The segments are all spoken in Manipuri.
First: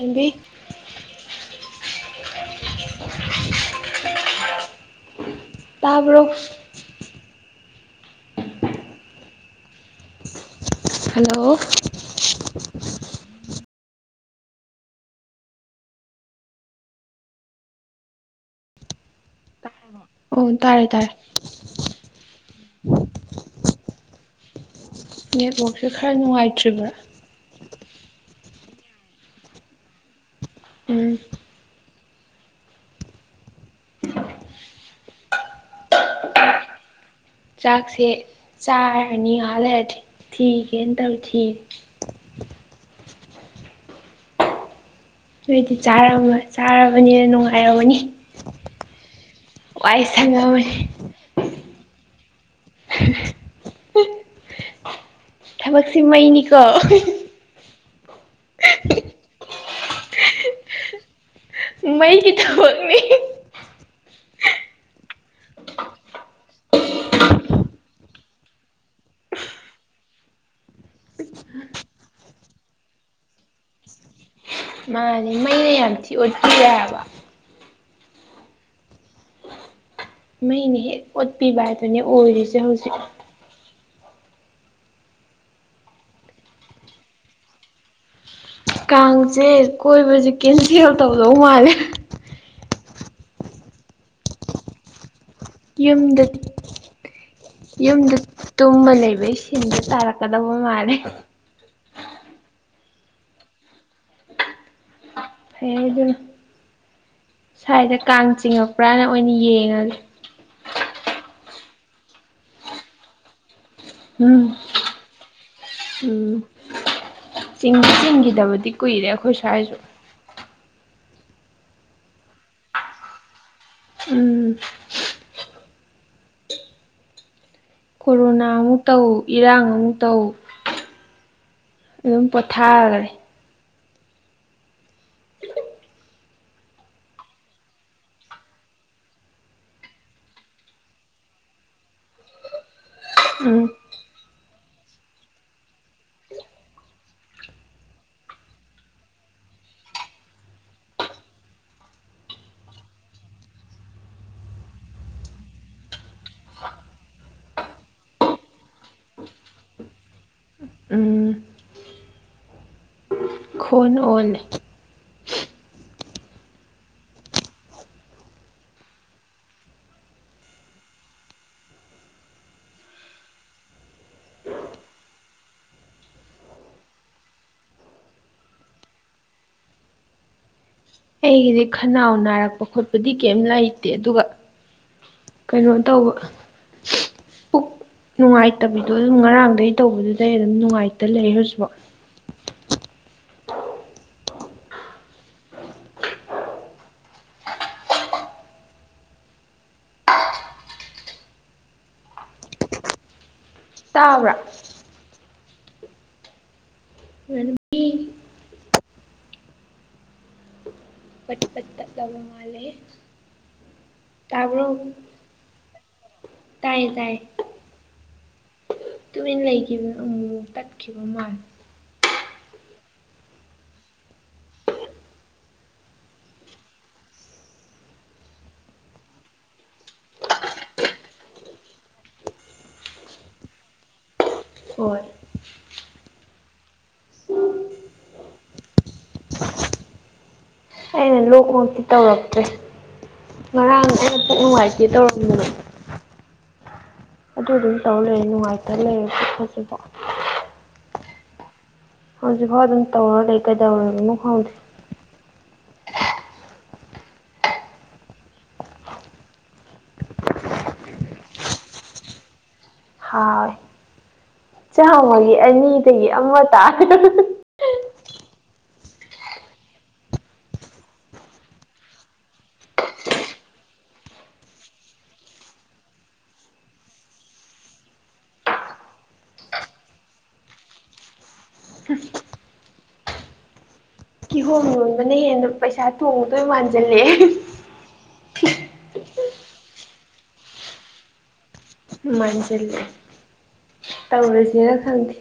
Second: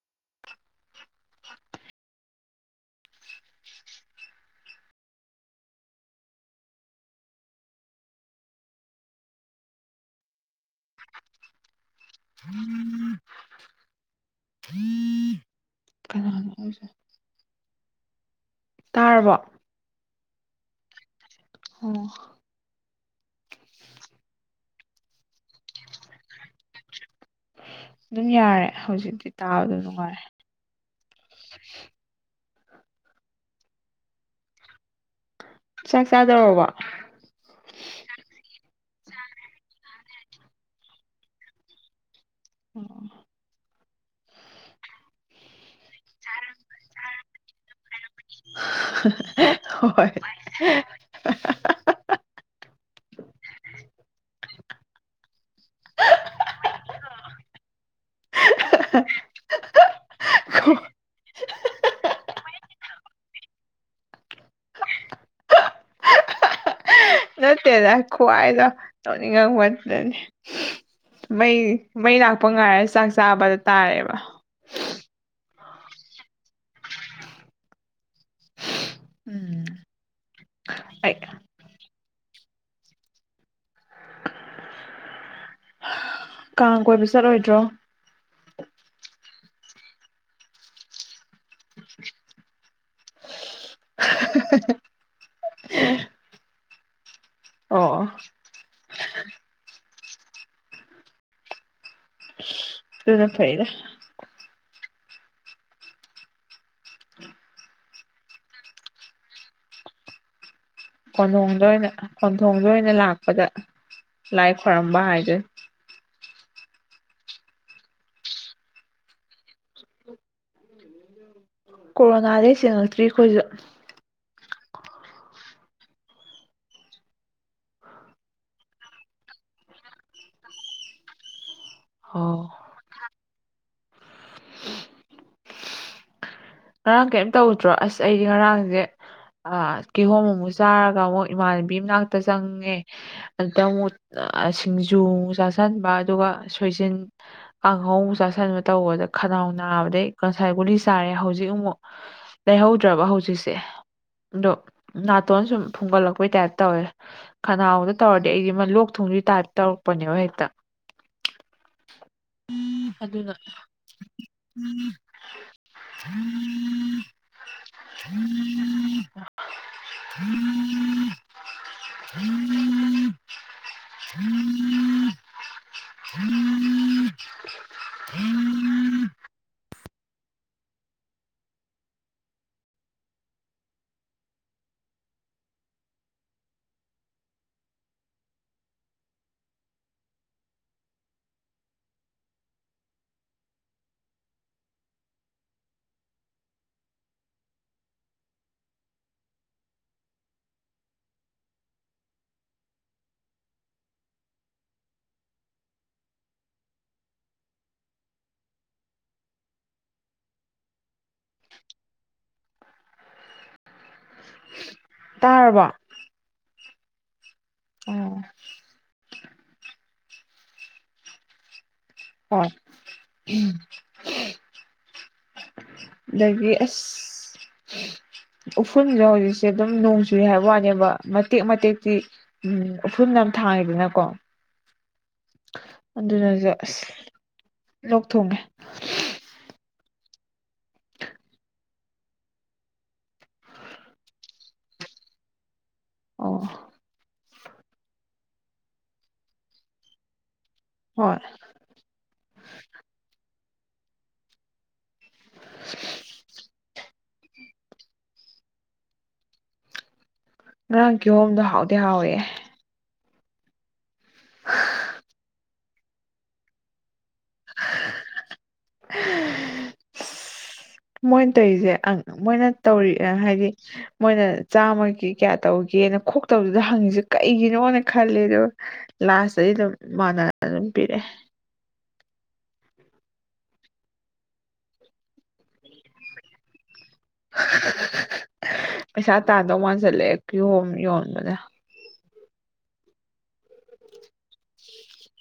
ꯑꯦꯝꯕꯤ [unintelligible] ꯇꯕꯔꯣ ꯍꯜꯂꯣ [unintelligible] ꯀꯅꯥꯅꯣ ꯍꯥꯏꯁ ꯇꯥꯔꯕꯣ ꯑꯣ ꯇꯥꯔꯦ ꯇꯥꯔꯦ [unintelligible] ꯅꯦꯠꯋꯔꯥꯛꯁꯦ ꯈꯔ ꯅꯨꯡꯉꯥꯏꯇ꯭ꯔꯤꯕ꯭ꯔꯥ? ꯑꯗꯨꯝ ꯌꯥꯔꯦ ꯍꯧꯖꯤꯛꯇꯤ ꯇꯥꯕꯗꯣ ꯅꯨꯡꯉꯥꯏꯔꯦ ꯎꯝ [unintelligible] ꯆꯥꯛ ꯆꯥꯗꯧꯔꯕꯣ? ꯆꯥꯛꯁꯦ ꯆꯥꯔꯅꯤ ꯉꯥꯏꯍꯥꯛ ꯂꯩꯔꯗꯤ ꯊꯤꯒꯦꯅ ꯇꯧꯔꯤ ꯊꯤꯔꯤ ꯑꯣ ꯅꯣꯏꯗꯤ ꯆꯥ ꯆꯥꯔꯕꯅꯤꯅ ꯅꯨꯡꯉꯥꯏꯔꯝꯃꯅꯤ꯫ ꯋꯥꯏ ꯍꯣꯏ ꯁꯪꯉꯝꯃꯅꯤ [unintelligible] ꯊꯕꯛꯁꯤ ꯃꯩꯅꯤꯀꯣ꯫ [unintelligible] ꯃꯩꯒꯤ ꯊꯕꯛꯅꯤ꯫ ꯅꯠꯇꯦꯗ ꯈꯨꯍꯥꯏꯗꯣ ꯅꯣꯛꯅꯤꯡꯉꯛꯄ꯫ ꯃꯩ ꯃꯩ ꯂꯥꯛꯄ ꯉꯥꯏꯔ ꯆꯥꯛ ꯆꯥꯕꯗ ꯇꯥꯔꯦꯕ꯫ ꯃꯥꯅꯦ ꯃꯩꯅ ꯌꯥꯝ ꯊꯤ ꯑꯣꯠꯄꯤꯔꯦ ꯍꯥꯏꯕ꯫ ꯎꯝ ꯃꯩꯅ ꯍꯦꯛ ꯑꯩ ꯑꯣꯠꯄꯤꯕ ꯍꯥꯏꯗꯨꯅꯦ ꯑꯣꯏꯔꯤꯁꯦ ꯍꯧꯖꯤꯛ꯫ ꯀꯥꯡ ꯀꯣꯏꯕ ꯆꯠꯂꯣꯏꯗ꯭ꯔꯣ? ꯀꯥꯡꯁꯦ ꯀꯣꯏꯕꯁꯦ ꯀꯦꯟꯁꯦꯜ ꯇꯧꯗꯧ ꯃꯥꯜꯂꯦ꯫ [unintelligible] ꯌꯨꯝꯗꯤ ꯑꯣ ꯑꯣ ꯌꯨꯝꯗ ꯇꯨꯝꯃ ꯂꯩꯕ ꯁꯤꯟꯗꯗ ꯇꯥꯔꯛꯀꯗꯧꯕ ꯃꯥꯜꯂꯦ꯫ ꯑꯗꯨꯅ ꯐꯩꯗ꯫ ꯐꯩ ꯑꯗꯨꯅ ꯁ꯭ꯋꯥꯏꯗ ꯀꯥꯡ ꯆꯤꯡꯉꯛꯄ꯭ꯔꯅ ꯑꯣꯏꯅ ꯌꯦꯡꯉꯒꯦ꯫ ꯈꯣꯟꯊꯣꯡꯗ ꯑꯣꯏꯅ ꯈꯣꯟꯊꯣꯡꯗ ꯑꯣꯏꯅ ꯂꯥꯛꯄꯗ ꯎꯝ ꯂꯥꯏ ꯈꯣꯏꯔꯝꯕ ꯍꯥꯏꯗꯨꯅꯤ꯫ ꯎꯝ ꯆꯤꯡ ꯆꯤꯡꯈꯤꯗꯕꯗꯤ ꯀꯨꯏꯔꯦ ꯑꯩꯈꯣꯏ ꯁ꯭ꯋꯥꯏꯁꯨ꯫ ꯀꯣꯔꯣꯅꯥꯗꯩ ꯆꯉꯛꯇ꯭ꯔꯤ ꯑꯩꯈꯣꯏꯁꯨ꯫ ꯎꯝ ꯀꯣꯔꯣꯅꯥ ꯑꯃꯨꯛ ꯇꯧ, ꯏꯔꯥꯡ ꯑꯃꯨꯛ ꯇꯧ꯫ ꯑꯗꯨꯝ ꯑꯣ ꯄꯣꯊꯥꯈꯔꯦ꯫ ꯉꯔꯥꯡ ꯀꯔꯤꯝ ꯇꯧꯗ꯭ꯔꯣ? ꯑꯁ ꯑꯩꯗꯤ ꯉꯔꯥꯡꯁꯦ, ꯑꯥ ꯀꯤꯍꯣꯝ ꯑꯃꯨꯛ ꯆꯥꯔꯒ ꯑꯃꯨꯛ ꯏꯃꯥꯟꯅꯕꯤ ꯃꯅꯥꯛꯇ ꯆꯪꯉꯦ ꯎꯝ ꯑꯗꯨꯗ ꯑꯃꯨꯛ ꯁꯤꯡꯖꯨ ꯑꯃꯨꯛ ꯆꯥꯁꯤꯟꯕ ꯑꯗꯨꯒ ꯁꯣꯏꯖꯤꯟ ꯀꯥꯡꯉꯧ ꯃꯨꯛ ꯆꯥꯁꯟꯕ ꯇꯧꯕꯗ ꯈꯅꯥꯎ ꯅꯥꯕꯗꯩ ꯀꯥꯡꯁꯥꯏ ꯒꯨꯂꯤ ꯆꯥꯔꯦ ꯍꯧꯖꯤꯛ ꯍꯧꯖꯤꯛ ꯑꯃꯨꯛ ꯂꯩꯍꯧꯗ꯭ꯔꯕ ꯍꯧꯖꯤꯛꯁꯦ꯫ ꯑꯗꯣ ꯅꯥꯇꯣꯟ ꯁꯨꯝ ꯊꯨꯡꯒꯠꯂꯛꯄꯩ ꯇꯥꯏꯞ ꯇꯧꯋꯦ꯫ ꯈꯅꯥꯎꯗ ꯇꯧꯔꯗꯤ ꯑꯩꯗꯤ ꯑꯃ ꯂꯣꯛ ꯊꯨꯡꯗꯨꯏ ꯇꯥꯏꯞ ꯇꯧꯔꯛꯄꯅꯦꯕ ꯍꯦꯛꯇ꯫ ꯎꯝ ꯑꯗꯨꯅ ꯈꯣꯟ ꯑꯣꯟꯂꯦ꯫ [unintelligible] ꯑꯩꯒꯤꯗꯤ ꯈꯅꯥꯎ ꯅꯥꯔꯛꯄ ꯈꯣꯠꯄꯗꯤ ꯀꯩꯝ ꯂꯩꯇꯦ ꯑꯗꯨꯒ ꯀꯩꯅꯣ ꯇꯧꯕ ꯄꯨꯛ ꯅꯨꯡꯉꯥꯏꯇꯕꯤꯗꯣ ꯑꯗꯨꯝ ꯉꯔꯥꯡꯗꯒꯤ ꯇꯧꯕꯗꯨꯗꯩ ꯑꯗꯨꯝ ꯅꯨꯡꯉꯥꯏꯇ ꯂꯩ ꯍꯧꯖꯤꯐꯥꯎ ꯇꯥꯕ꯭ꯔꯥ ꯄꯠꯄꯠꯇ ꯇꯋꯨꯡ ꯃꯥꯜꯂꯦꯍꯦ ꯇꯥꯕ꯭ꯔꯣ ꯇꯥꯔꯕꯣ ꯇꯥꯏꯌꯦ ꯇꯥꯏꯌꯦ ꯎꯝ ꯂꯩꯒꯤꯃꯦ ꯑꯃꯨꯛ ꯃꯨꯛ ꯇꯠꯈꯤꯕ ꯃꯥꯜꯂꯦ ꯍꯣꯏ ꯎꯝ ꯑꯗꯒꯤ ꯑꯁ [unintelligible] ꯎꯐꯨꯜꯗꯣ ꯍꯧꯖꯤꯛꯁꯦ ꯑꯗꯨꯝ ꯅꯣꯡ ꯆꯨꯏ ꯍꯥꯏꯕ ꯋꯥꯅꯦꯕ ꯃꯇꯦꯛ ꯃꯇꯦꯛꯇꯤ ꯎꯝ ꯎꯐꯨꯟ ꯌꯥꯝ ꯊꯥꯡꯉꯤꯗꯅꯀꯣ ꯍꯣꯏ ꯑꯗꯨꯅꯖꯨ ꯑꯁ ꯂꯣꯛ ꯊꯨꯡꯉꯦ ꯑꯩꯅ ꯂꯣꯛꯃꯛꯇꯤ ꯇꯧꯔꯛꯇ꯭ꯔꯦ ꯉꯔꯥꯡ ꯑꯩꯅ ꯄꯨꯛ ꯅꯨꯡꯉꯥꯏꯇꯦ ꯇꯧꯔꯝꯕꯗꯣ ꯑꯣ ꯑꯗꯨ ꯑꯗꯨꯝ ꯇꯧꯔ ꯂꯩꯔꯦ ꯅꯨꯡꯉꯥꯏꯇ ꯂꯩꯔꯦ ꯍꯧꯖꯤꯛꯐꯥꯎ ꯍꯣꯏ ꯍꯧꯖꯤꯛꯐꯥꯎ ꯑꯗꯨꯝ ꯇꯧꯔ ꯂꯩ ꯀꯩꯗꯧꯔꯕꯅ ꯈꯪꯗ꯭ꯔꯦ [unintelligible] ꯉꯔꯥꯡ ꯀꯤꯍꯣꯝꯗꯣ ꯍꯥꯎꯗꯤ ꯍꯥꯎꯏꯍꯦ ꯍꯥꯎꯏ [unintelligible] ꯆꯥꯃꯒꯤ ꯑꯅꯤꯗꯒꯤ ꯑꯃ ꯇꯥ [unintelligible] ꯃꯣꯏꯟ ꯇꯩꯖꯦ ꯑꯪ ꯃꯣꯏꯅ ꯇꯧꯔꯤ ꯍꯥꯏꯗꯤ ꯃꯣꯏꯅ ꯆꯥꯝꯃꯒꯤ ꯀꯌꯥ ꯇꯧꯒꯦꯅ ꯈꯣꯛꯇꯥꯕꯗꯨꯗ ꯍꯪꯉꯤꯁꯦ ꯀꯩꯒꯤꯅꯣꯅ ꯈꯜꯂꯦ ꯑꯗꯨ ꯂꯥꯁꯇꯗꯤ ꯑꯗꯨꯝ ꯃꯥꯟꯅꯅ ꯑꯗꯨꯝ ꯄꯤꯔꯛꯑꯦ ꯀꯤꯍꯣꯝ ꯌꯣꯟꯕꯅ ꯍꯦꯟꯅ ꯄꯩꯁꯥ ꯇꯣꯡꯗꯣꯏ ꯃꯥꯟꯁꯤꯜꯂꯛꯑꯦ ꯄꯩꯁꯥ ꯇꯥꯟꯗꯧ ꯃꯥꯟꯁꯤꯜꯂꯛꯑꯦ ꯀꯤꯍꯣꯝ ꯌꯣꯟꯕꯅ ꯃꯥꯟꯁꯤꯜꯂꯦ ꯇꯧꯔꯖꯤꯔ ꯈꯪꯗꯦ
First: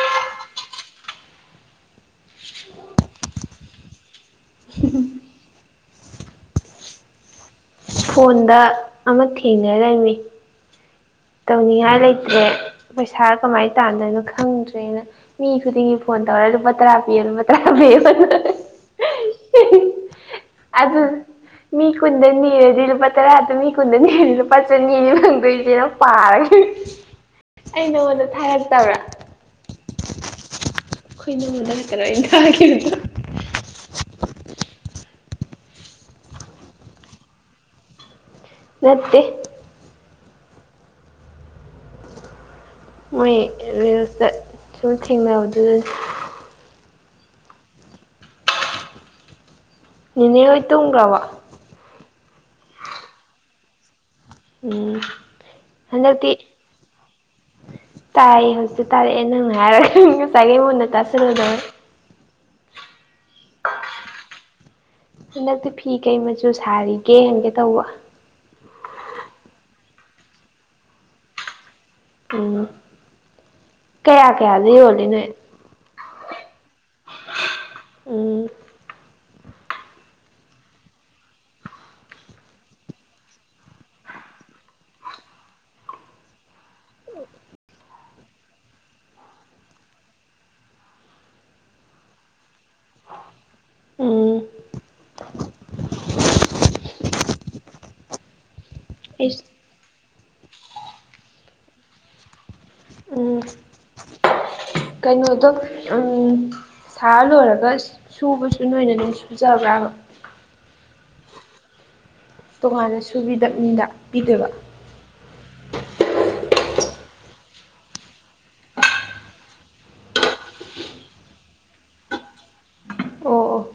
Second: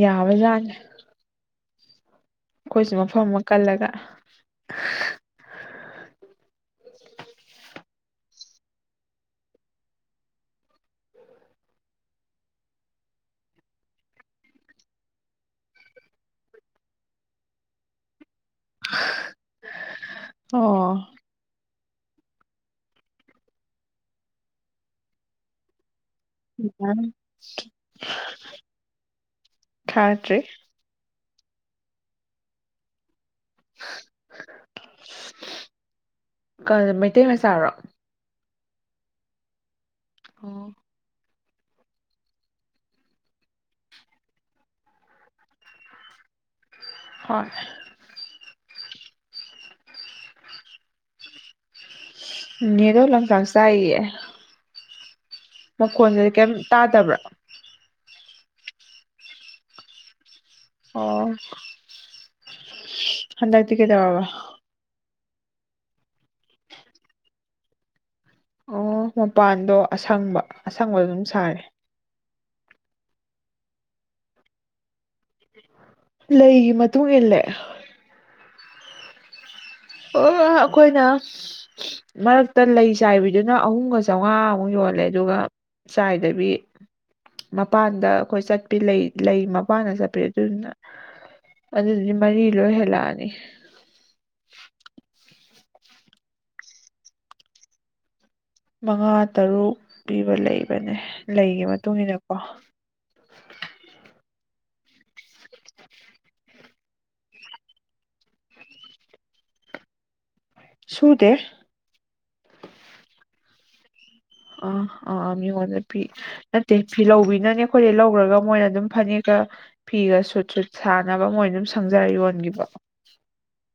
ꯌꯥꯕ ꯖꯥꯠꯅꯤ ꯑꯩꯈꯣꯏꯁꯨ ꯃꯐꯝ ꯑꯃ ꯀꯜꯂꯒ ꯐꯣꯟꯗ ꯑꯃ ꯊꯦꯡꯅꯔꯝꯃꯤ ꯇꯧꯅꯤꯡꯉꯥꯏ ꯂꯩꯇ꯭ꯔꯦ ꯄꯩꯁꯥ ꯀꯃꯥꯏ ꯇꯥꯟꯗꯣꯏꯅꯣ ꯈꯪꯗ꯭ꯔꯦꯅ ꯃꯤ ꯈꯨꯗꯤꯡꯒꯤ ꯐꯣꯟ ꯇꯧꯔ ꯂꯨꯄꯥ ꯇꯔꯥ ꯄꯤꯌꯣ ꯂꯨꯄꯥ ꯇꯔꯥ ꯄꯤꯌꯣꯅ ꯑꯣ ꯑꯗꯨ ꯃꯤ ꯀꯨꯟꯗ ꯅꯤꯔꯗꯤ ꯂꯨꯄꯥ ꯇꯔꯥꯗꯣ ꯃꯤ ꯀꯨꯟꯗ ꯅꯤꯔꯗꯤ ꯂꯨꯄꯥ ꯆꯅꯤꯅꯤ ꯐꯪꯗꯣꯏꯖꯦꯅ ꯄꯥꯔꯒ ꯑꯩ ꯅꯉꯣꯟꯗ ꯊꯥꯔꯛꯇꯕ꯭ꯔꯥ ꯊꯥꯗ꯭ꯔꯤ ꯑꯩꯈꯣꯏ ꯏꯅꯝꯃꯗ ꯈꯛꯇꯥꯔ ꯑꯩꯅ ꯊꯥꯈꯤꯕꯗꯣ ꯀꯔ ꯃꯩꯇꯩ ꯃꯆꯥꯔꯣ ꯅꯠꯇꯦ ꯑꯣ ꯃꯣꯏ ꯔꯤꯜꯁꯇ ꯁꯨꯝ ꯊꯦꯡꯅꯕꯗꯨꯗꯅꯦ ꯍꯣꯏ ꯅꯤꯅꯦ ꯍꯣꯏ ꯇꯨꯝꯈ꯭ꯔꯕꯣ ꯅꯤꯅꯦꯗꯣ ꯂꯪꯆꯥꯛ ꯆꯥꯛꯏꯌꯦ ꯎꯝ ꯃꯈꯣꯟꯖꯦ ꯀꯩꯝ ꯇꯥꯗꯕ꯭ꯔꯥ ꯇꯥꯏꯌꯦ ꯍꯧꯖꯤꯛꯇ ꯇꯥꯔꯛꯑꯦ ꯅꯪ ꯍꯥꯏꯔꯒ ꯉꯁꯥꯏꯒꯩ ꯃꯨꯟꯅ ꯑꯣ ꯇꯥꯁꯜꯂꯨꯗꯕꯩ ꯍꯟꯗꯛꯇꯤ ꯀꯩꯗꯧꯔꯕ ꯍꯟꯗꯛꯇꯤ ꯐꯤ ꯀꯩ ꯃꯆꯨ ꯁꯥꯔꯤꯒꯦ ꯍꯪꯒꯦ ꯇꯧꯕ ꯑꯣ ꯃꯄꯥꯟꯗꯣ ꯑꯁꯪꯕ ꯑꯁꯪꯕ ꯑꯗꯨꯝ ꯁꯥꯔꯤ ꯎꯝ ꯀꯌꯥ ꯀꯌꯥꯗ ꯌꯣꯜꯂꯤ ꯅꯣꯏ ꯂꯩꯒꯤ ꯃꯇꯨꯡ ꯏꯜꯂꯦ ꯑꯝ ꯑꯣ ꯑꯩꯈꯣꯏꯅ ꯃꯔꯛꯇ ꯂꯩ ꯆꯥꯏꯕꯤꯗꯨꯅ ꯑꯍꯨꯝꯒ ꯆꯥꯝꯉꯥꯃꯨꯛ ꯌꯣꯜꯂꯦ ꯑꯗꯨꯒ ꯆꯥꯏꯗꯕꯤ ꯃꯄꯥꯟꯗ ꯑꯩꯈꯣꯏ ꯆꯠꯄꯤ ꯂꯩ ꯂꯩ ꯃꯄꯥꯟꯗ ꯆꯠꯄꯤ ꯑꯗꯨꯗꯨꯅ ꯑꯗꯨꯗꯨꯗꯤ ꯃꯔꯤ ꯂꯣꯏ ꯍꯦꯜꯂꯛꯑꯅꯤ ꯎꯝ ꯃꯉꯥ ꯑꯩꯁ ꯇꯔꯨꯛ ꯄꯤꯕ ꯂꯩꯕꯅꯦ ꯂꯩꯒꯤ ꯃꯇꯨꯡ ꯏꯟꯅꯀꯣ ꯎꯝ ꯀꯩꯅꯣꯗꯣ ꯎꯝ ꯁꯥ ꯂꯣꯏꯔꯒ ꯁꯨꯕꯁꯨ ꯅꯣꯏꯅ ꯑꯗꯨꯝ ꯁꯨꯖꯕ꯭ꯔꯥꯕ ꯁꯨꯗꯦ ꯇꯣꯉꯥꯟꯅ ꯁꯨꯕꯤꯗ ꯃꯤꯗ ꯄꯤꯗꯣꯏꯕ ꯑ ꯑ ꯃꯤꯉꯣꯟꯗ ꯄꯤ ꯅꯠꯇꯦ ꯐꯤꯂꯧꯕꯤꯅꯅꯦ ꯑꯩꯈꯣꯏꯗꯩ ꯂꯧꯈ꯭ꯔꯒ ꯃꯣꯏꯅ ꯑꯗꯨꯝ ꯐꯅꯦꯛꯀ ꯐꯤꯒ ꯁꯨꯠ ꯁꯨꯠ ꯁꯥꯅꯕ ꯃꯣꯏ ꯑꯗꯨꯝ ꯁꯪꯖꯔꯥ ꯌꯣꯟꯒꯤꯕ ꯑꯣ ꯑꯣ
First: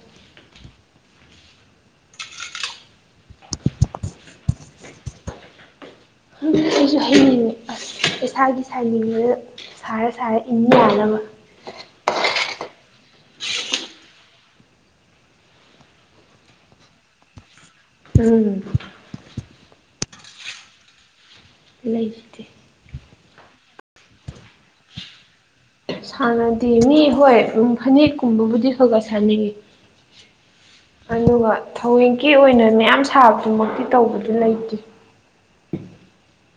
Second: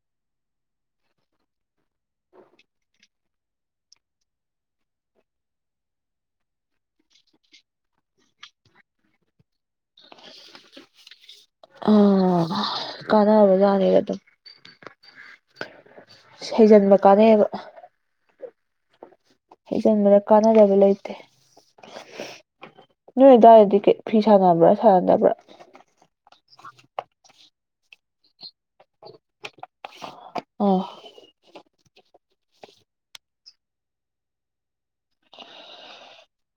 ꯑꯩꯁꯨ ꯍꯩꯅꯤꯡꯉꯦ ꯑꯁ ꯏꯁꯥꯒꯤ ꯁꯥꯏꯅꯤꯡꯉꯦ ꯁꯥꯔ ꯁꯥꯔ ꯏꯟ ꯌꯥꯅꯕ ꯑꯣ ꯀꯥꯟꯅꯕ ꯖꯥꯠꯅꯤ ꯑꯗꯨꯝ ꯍꯩꯖꯤꯟꯕ ꯀꯥꯟꯅꯩꯌꯦꯕ ꯎꯝ ꯍꯩꯖꯤꯟꯕꯗ ꯀꯥꯟꯅꯗꯕ ꯂꯩꯇꯦ ꯂꯩꯁꯤꯗꯤ ꯅꯣꯏ ꯑꯗꯨꯋꯥꯏꯗꯗꯤ ꯀꯩ ꯐꯤ ꯁꯥꯟꯅꯕ꯭ꯔꯥ ꯁꯥꯟꯅꯗꯕ꯭ꯔꯥ ꯁꯥꯟꯅꯗꯦ ꯃꯤ ꯍꯣꯏ ꯎꯝ ꯐꯅꯦꯛꯀꯨꯝꯕꯕꯨꯗꯤ ꯈꯥꯒ ꯁꯥꯅꯩꯌꯦ ꯑꯣ ꯑꯗꯨꯒ ꯊꯧꯋꯣꯏꯀꯤ ꯑꯣꯏꯅ ꯃꯌꯥꯝ ꯁꯥꯕꯗꯨꯃꯛꯇꯤ ꯇꯧꯕꯗꯤ ꯂꯩꯇꯦ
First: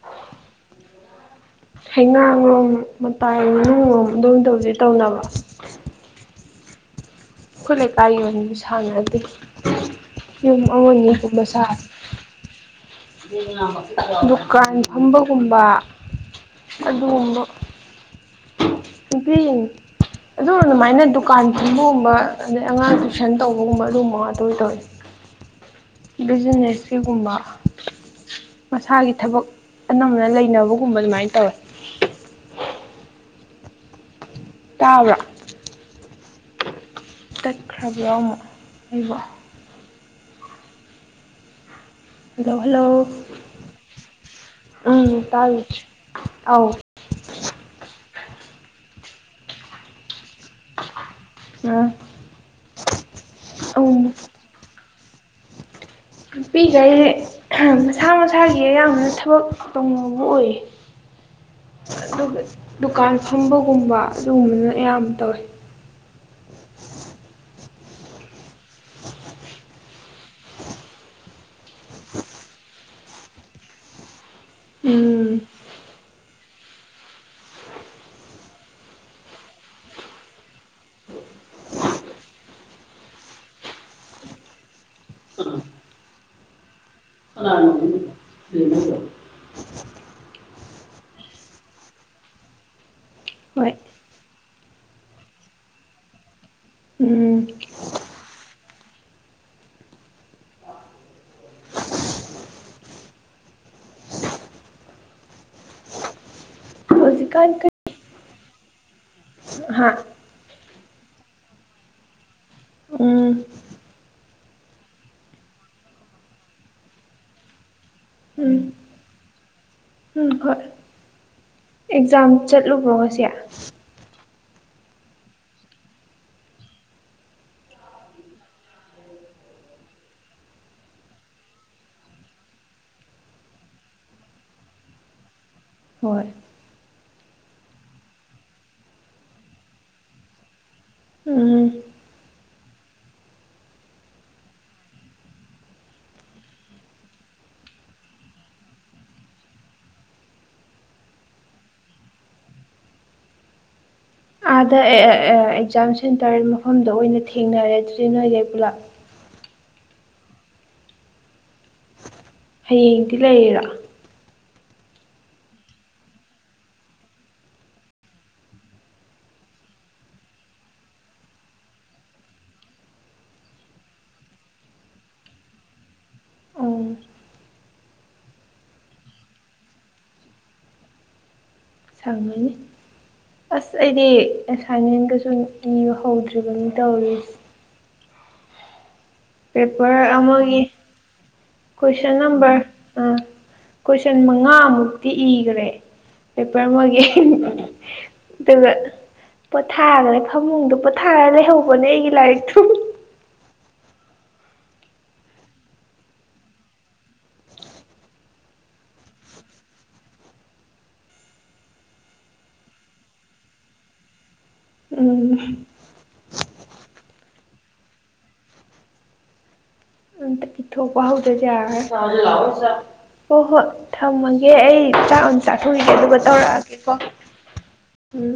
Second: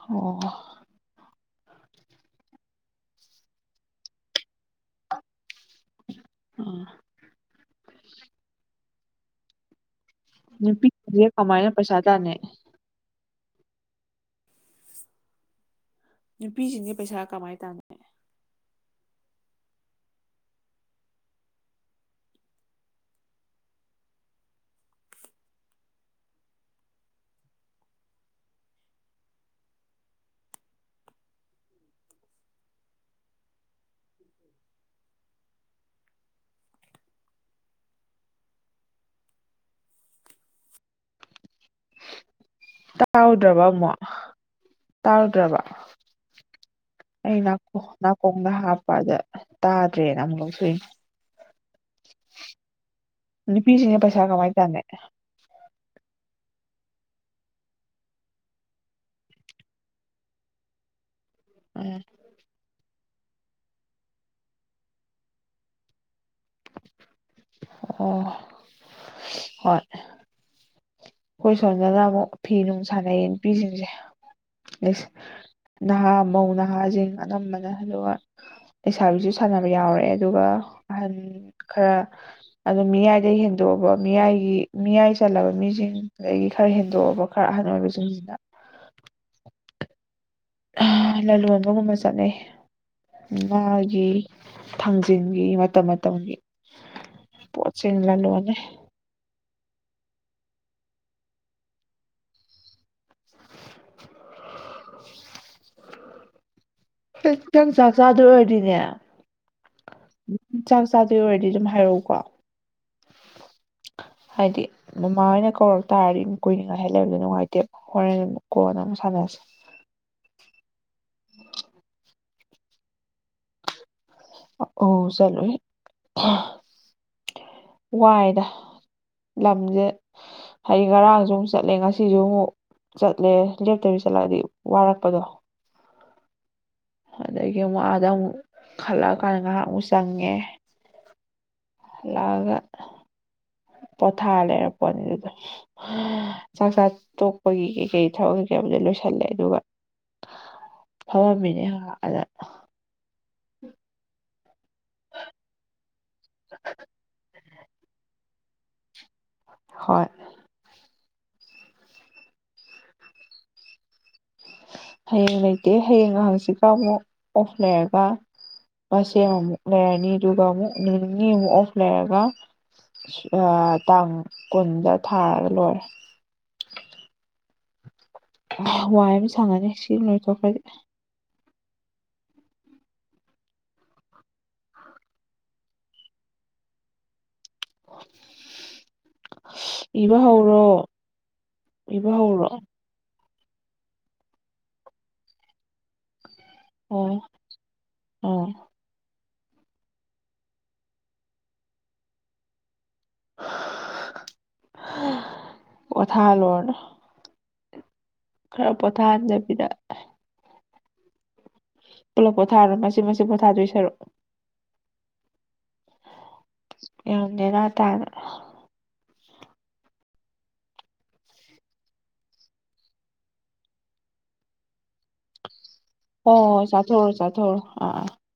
ꯑꯣ ꯍꯩꯉꯥꯡꯂꯣꯝ ꯃꯇꯥꯏ ꯃꯅꯨꯡꯂꯣꯝ ꯑꯗꯨꯝ ꯇꯧꯁꯦ ꯇꯧꯅꯕ ꯑꯣ ꯈꯣꯏ ꯂꯩꯀꯥꯏꯒꯤ ꯑꯣꯏꯅꯗꯤ ꯁꯥꯟꯅꯗꯦ ꯌꯨꯝ ꯑꯃꯅꯤ ꯅꯨꯄꯤꯁꯤꯡꯁꯦ ꯒꯨꯝꯕ ꯁꯥꯏ [unintelligible] ꯗꯨꯀꯥꯟ ꯐꯝꯕꯒꯨꯝꯕ ꯅꯨꯄꯤꯁꯤꯡꯁꯦ ꯄꯩꯁꯥ ꯑꯗꯨꯒꯨꯝꯕ ꯀꯃꯥꯏꯅ ꯇꯥꯟꯅꯩ ꯒ꯭ꯔꯤꯟ ꯑꯗꯨ ꯑꯗꯨꯃꯥꯏꯅ ꯗꯨꯀꯥꯟ ꯐꯝꯕꯒꯨꯝꯕ ꯑꯗꯩ ꯑꯉꯥꯡ ꯇꯨꯏꯁꯟ ꯇꯧꯕꯒꯨꯝꯕ ꯑꯗꯨꯒꯨꯝꯕ ꯉꯥꯛꯇ ꯑꯣꯏ ꯇꯧꯏ ꯕꯤꯖꯤꯅꯦꯁ ꯁꯤꯒꯨꯝꯕ ꯃꯁꯥꯒꯤ ꯊꯕꯛ ꯑꯅꯝꯕꯅ ꯂꯩꯅꯕꯒꯨꯝꯕ ꯑꯗꯨꯃꯥꯏꯅ ꯇꯧꯋꯦ ꯇꯥꯕꯔ‌ꯣ ꯇꯠꯈ꯭ꯔꯕ ꯌꯥꯎ ꯑꯃꯨꯛ ꯑꯩꯕꯣ ꯍꯜꯂꯣ ꯍꯜꯂꯣ ꯇꯥꯎꯗ꯭ꯔꯕ ꯑꯃꯛ ꯎꯝ ꯇꯥꯎꯔꯗ꯭ꯔꯕ ꯇꯥꯏ ꯑꯧ ꯑꯩ ꯅꯥꯀꯣꯡꯗ ꯍꯥꯞꯄꯗ ꯇꯥꯗ꯭ꯔꯦꯅ ꯑꯃꯨꯛ ꯂꯧꯊꯣꯛ ꯏ ꯅꯦ ꯉ ꯅꯨꯄꯤꯁꯤꯡꯁꯦ ꯄꯩꯁꯥ ꯀꯃꯥꯏ ꯇꯥꯟꯅꯦ ꯄꯤꯖꯔꯅꯤ ꯃꯁꯥ ꯃꯁꯥꯒꯤ ꯑꯌꯥꯝꯕꯅ ꯊꯕꯛ ꯇꯧꯅꯤꯡꯕ ꯑꯣꯏꯌꯦ ꯎꯝ ꯑꯗꯨꯒ ꯗꯨꯀꯥꯟ ꯐꯝꯕꯒꯨꯝꯕ ꯑꯗꯨꯒꯨꯝꯕꯅ ꯑꯌꯥꯝꯕ ꯇꯧꯋꯦ ꯑꯣ ꯍꯣꯏ ꯑꯩꯈꯣꯏ ꯁꯣꯝꯗꯅ ꯑꯃꯨꯛ ꯐꯤ ꯅꯨꯡ ꯁꯥꯟꯅꯩꯌꯦ ꯅꯨꯄꯤꯁꯤꯡꯁꯦ ꯎꯝ ꯅꯍꯥ ꯃꯧ ꯅꯍꯥꯁꯤꯡ ꯑꯅꯝꯕꯅ ꯑꯗꯨꯒ ꯂꯩꯥꯕꯤꯁꯨ ꯁꯥꯟꯅꯕ ꯌꯥꯎꯔꯦ ꯑꯗꯨꯒ ꯑꯍꯟ ꯈꯔ ꯑꯗꯨ ꯃꯤꯌꯥꯏꯗꯩ ꯍꯦꯟꯗꯣꯛꯑꯕ ꯃꯤꯌꯥꯏꯒꯤ ꯃꯤꯌꯥꯏ ꯆꯜꯂꯕ ꯃꯤꯁꯤꯡ ꯑꯗꯒꯤ ꯈꯔ ꯍꯦꯟꯗꯣꯛꯑꯕ ꯈꯔ ꯑꯍꯟ ꯑꯣꯏꯕꯁꯤꯡꯁꯤꯅ [unintelligible] ꯂꯂꯣꯟꯕꯒꯨꯝꯕ ꯆꯠꯅꯩ ꯍꯣꯏ ꯉꯥꯒꯤ ꯊꯥꯡꯖꯤꯟꯒꯤ ꯃꯇꯝ ꯃꯇꯝꯒꯤ ꯎꯝ ꯄꯆꯤꯡ ꯂꯂꯣꯜꯂꯦ ꯍꯧꯖꯤꯛꯀꯥꯟ ꯆꯪ ꯆꯥꯛ ꯆꯥꯗꯣꯏ ꯑꯣꯏꯔꯗꯤꯣꯏꯅꯦ ꯍꯥ ꯆꯥꯛ ꯆꯥꯗꯣꯏ ꯑꯣꯏꯔꯗꯤ ꯑꯗꯨꯝ ꯍꯥꯏꯔꯛꯎꯀꯣ ꯎꯝ ꯍꯥꯏꯗꯤ ꯃꯃꯥ ꯍꯣꯏꯅ ꯀꯧꯔꯛ ꯇꯥꯔꯗꯤ ꯀꯨꯏꯅ ꯉꯥꯏꯍꯜꯂꯩꯕꯗꯣ ꯅꯨꯡꯉꯥꯏꯇꯦꯕ ꯍꯔꯦꯜ ꯎꯝ ꯀꯣꯅ ꯑꯃꯛ ꯁꯥꯟꯅꯁꯤ ꯎꯝ ꯍꯣꯏ ꯑꯦꯛꯖꯥꯝ ꯆꯠꯂꯨꯕ꯭ꯔꯣ ꯉꯁꯤ ꯑꯣ ꯆꯠꯂꯨꯏ ꯋꯥꯏꯗ ꯂꯝꯁꯦ ꯍꯩ ꯉꯔꯥꯡꯁꯨ ꯑꯃꯨꯛ ꯆꯠꯂꯦ ꯉꯁꯤꯁꯨ ꯑꯃꯨꯛ ꯆꯠꯂꯦ ꯂꯦꯞꯇꯕꯤ ꯆꯠꯂꯛꯑꯗꯤ ꯋꯥꯔꯛꯄꯗꯣ ꯍꯣꯏ ꯑꯗꯒꯤ ꯑꯃꯨꯛ ꯑꯥꯗ ꯑꯃꯨꯛ ꯈꯜꯂꯛꯑꯀꯥꯟꯗ ꯉꯥꯏꯍꯥꯛ ꯑꯃꯨꯛ ꯆꯪꯉꯦ ꯎꯝ ꯍꯜꯂꯛꯑꯒ ꯄꯣꯊꯥ ꯂꯩꯔꯛꯄꯣꯅꯤꯗ ꯆꯥꯛ ꯆꯥ ꯇꯣꯛꯄꯒꯤ ꯀꯩ ꯀꯩ ꯊꯕꯛ ꯀꯩꯀꯥꯕꯨꯗꯤ ꯂꯣꯏꯁꯤꯜꯂꯦ ꯑꯗꯨꯒ ꯐꯝꯃꯝꯃꯤꯅꯦ ꯉꯍꯥꯛ ꯑꯗ [unintelligible] ꯑꯥꯗ ꯑꯦꯛꯖꯥꯝ ꯁꯦꯟꯇꯔ ꯃꯐꯝꯗ ꯑꯣꯏꯅ ꯊꯦꯡꯅꯔꯗ꯭꯭ꯔꯤ ꯅꯣꯏꯗꯩ ꯄꯨꯂꯞ ꯍꯣꯏ ꯍꯌꯦꯡꯗꯤ ꯂꯩꯔꯤꯔꯥ ꯍꯌꯦꯡ ꯂꯩꯇꯦ ꯍꯌꯦꯡꯒ ꯍꯪꯆꯤꯠꯀ ꯑꯃꯨꯛ ꯑꯣꯐ ꯂꯩꯔꯒ ꯃꯁ ꯑꯃꯃꯨꯛ ꯂꯩꯔꯅꯤ ꯑꯗꯨꯒ ꯑꯃꯨꯛ ꯅꯨꯃꯤꯠ ꯅꯤꯅꯤ ꯑꯃꯨꯛ ꯑꯣꯐ ꯂꯩꯔꯒ ꯑꯥ ꯇꯥꯡ ꯀꯨꯟꯗ ꯊꯥꯔꯒ ꯂꯣꯏꯔꯦ ꯑꯣ ꯋꯥꯏ ꯑꯃ ꯁꯪꯉꯅꯤ ꯁꯤ ꯂꯣꯏꯊꯣꯛꯈ꯭ꯔꯗꯤ ꯁꯪꯉꯤꯅꯤ ꯑꯁ ꯑꯩꯗꯤ ꯑꯦꯁꯥꯏꯟꯃꯦꯟꯒꯁꯨ ꯏꯕ ꯍꯧꯗ꯭ꯔꯤꯕꯅꯤ ꯇꯧꯔꯤꯁ ꯄꯦꯄꯔ ꯏꯕ ꯑꯃꯒꯤ ꯍꯧꯔꯣ ꯏꯕ ꯀꯣꯏꯁꯟ ꯍꯧꯔꯣ ꯅꯝꯕꯔ ꯑꯥ ꯀꯣꯏꯁꯟ ꯃꯉꯥꯃꯨꯛꯇꯤ ꯏꯒꯔꯦ ꯄꯦꯄꯔ ꯑꯃꯒꯤ ꯑꯣ ꯑꯥ ꯗꯨꯒ ꯄꯣꯊꯥꯒꯔꯦ ꯐꯃꯨꯡꯗ ꯄꯣꯊꯥꯔ ꯂꯩꯍꯧꯕꯅꯦ ꯑꯩꯒꯤ ꯂꯥꯏꯔꯤꯛꯇꯨ ꯄꯣꯊꯥꯍꯜꯂꯣꯔꯅꯨ ꯈꯔ ꯄꯣꯊꯥꯍꯟꯗꯕꯤꯗ ꯄꯨꯂꯞ ꯄꯣꯊꯥꯔꯣ ꯃꯆꯤꯠ ꯃꯆꯤꯠ ꯄꯣꯊꯥꯗꯣꯏ ꯁꯔꯨꯛ ꯎꯝ ꯌꯥꯝ ꯅꯦꯅꯥ ꯇꯥꯅ ꯑꯝꯇ ꯄꯤꯊꯣꯛꯄ ꯍꯧꯗꯗꯤ ꯌꯥꯔꯣꯏ ꯍꯣ ꯍꯣꯏ ꯊꯝꯃꯒꯦ ꯑꯩ ꯆꯥꯛ ꯆꯥꯊꯣꯛꯈꯤꯒꯦ ꯑꯗꯨꯒ ꯍꯣꯏ ꯍꯣꯏ ꯇꯧꯔꯛꯑꯒꯦꯀꯣ ꯆꯥꯊꯣꯛꯎꯔꯣ ꯆꯥꯊꯣꯛꯎꯔꯣ ꯑꯥ ꯑꯥ ꯎꯝ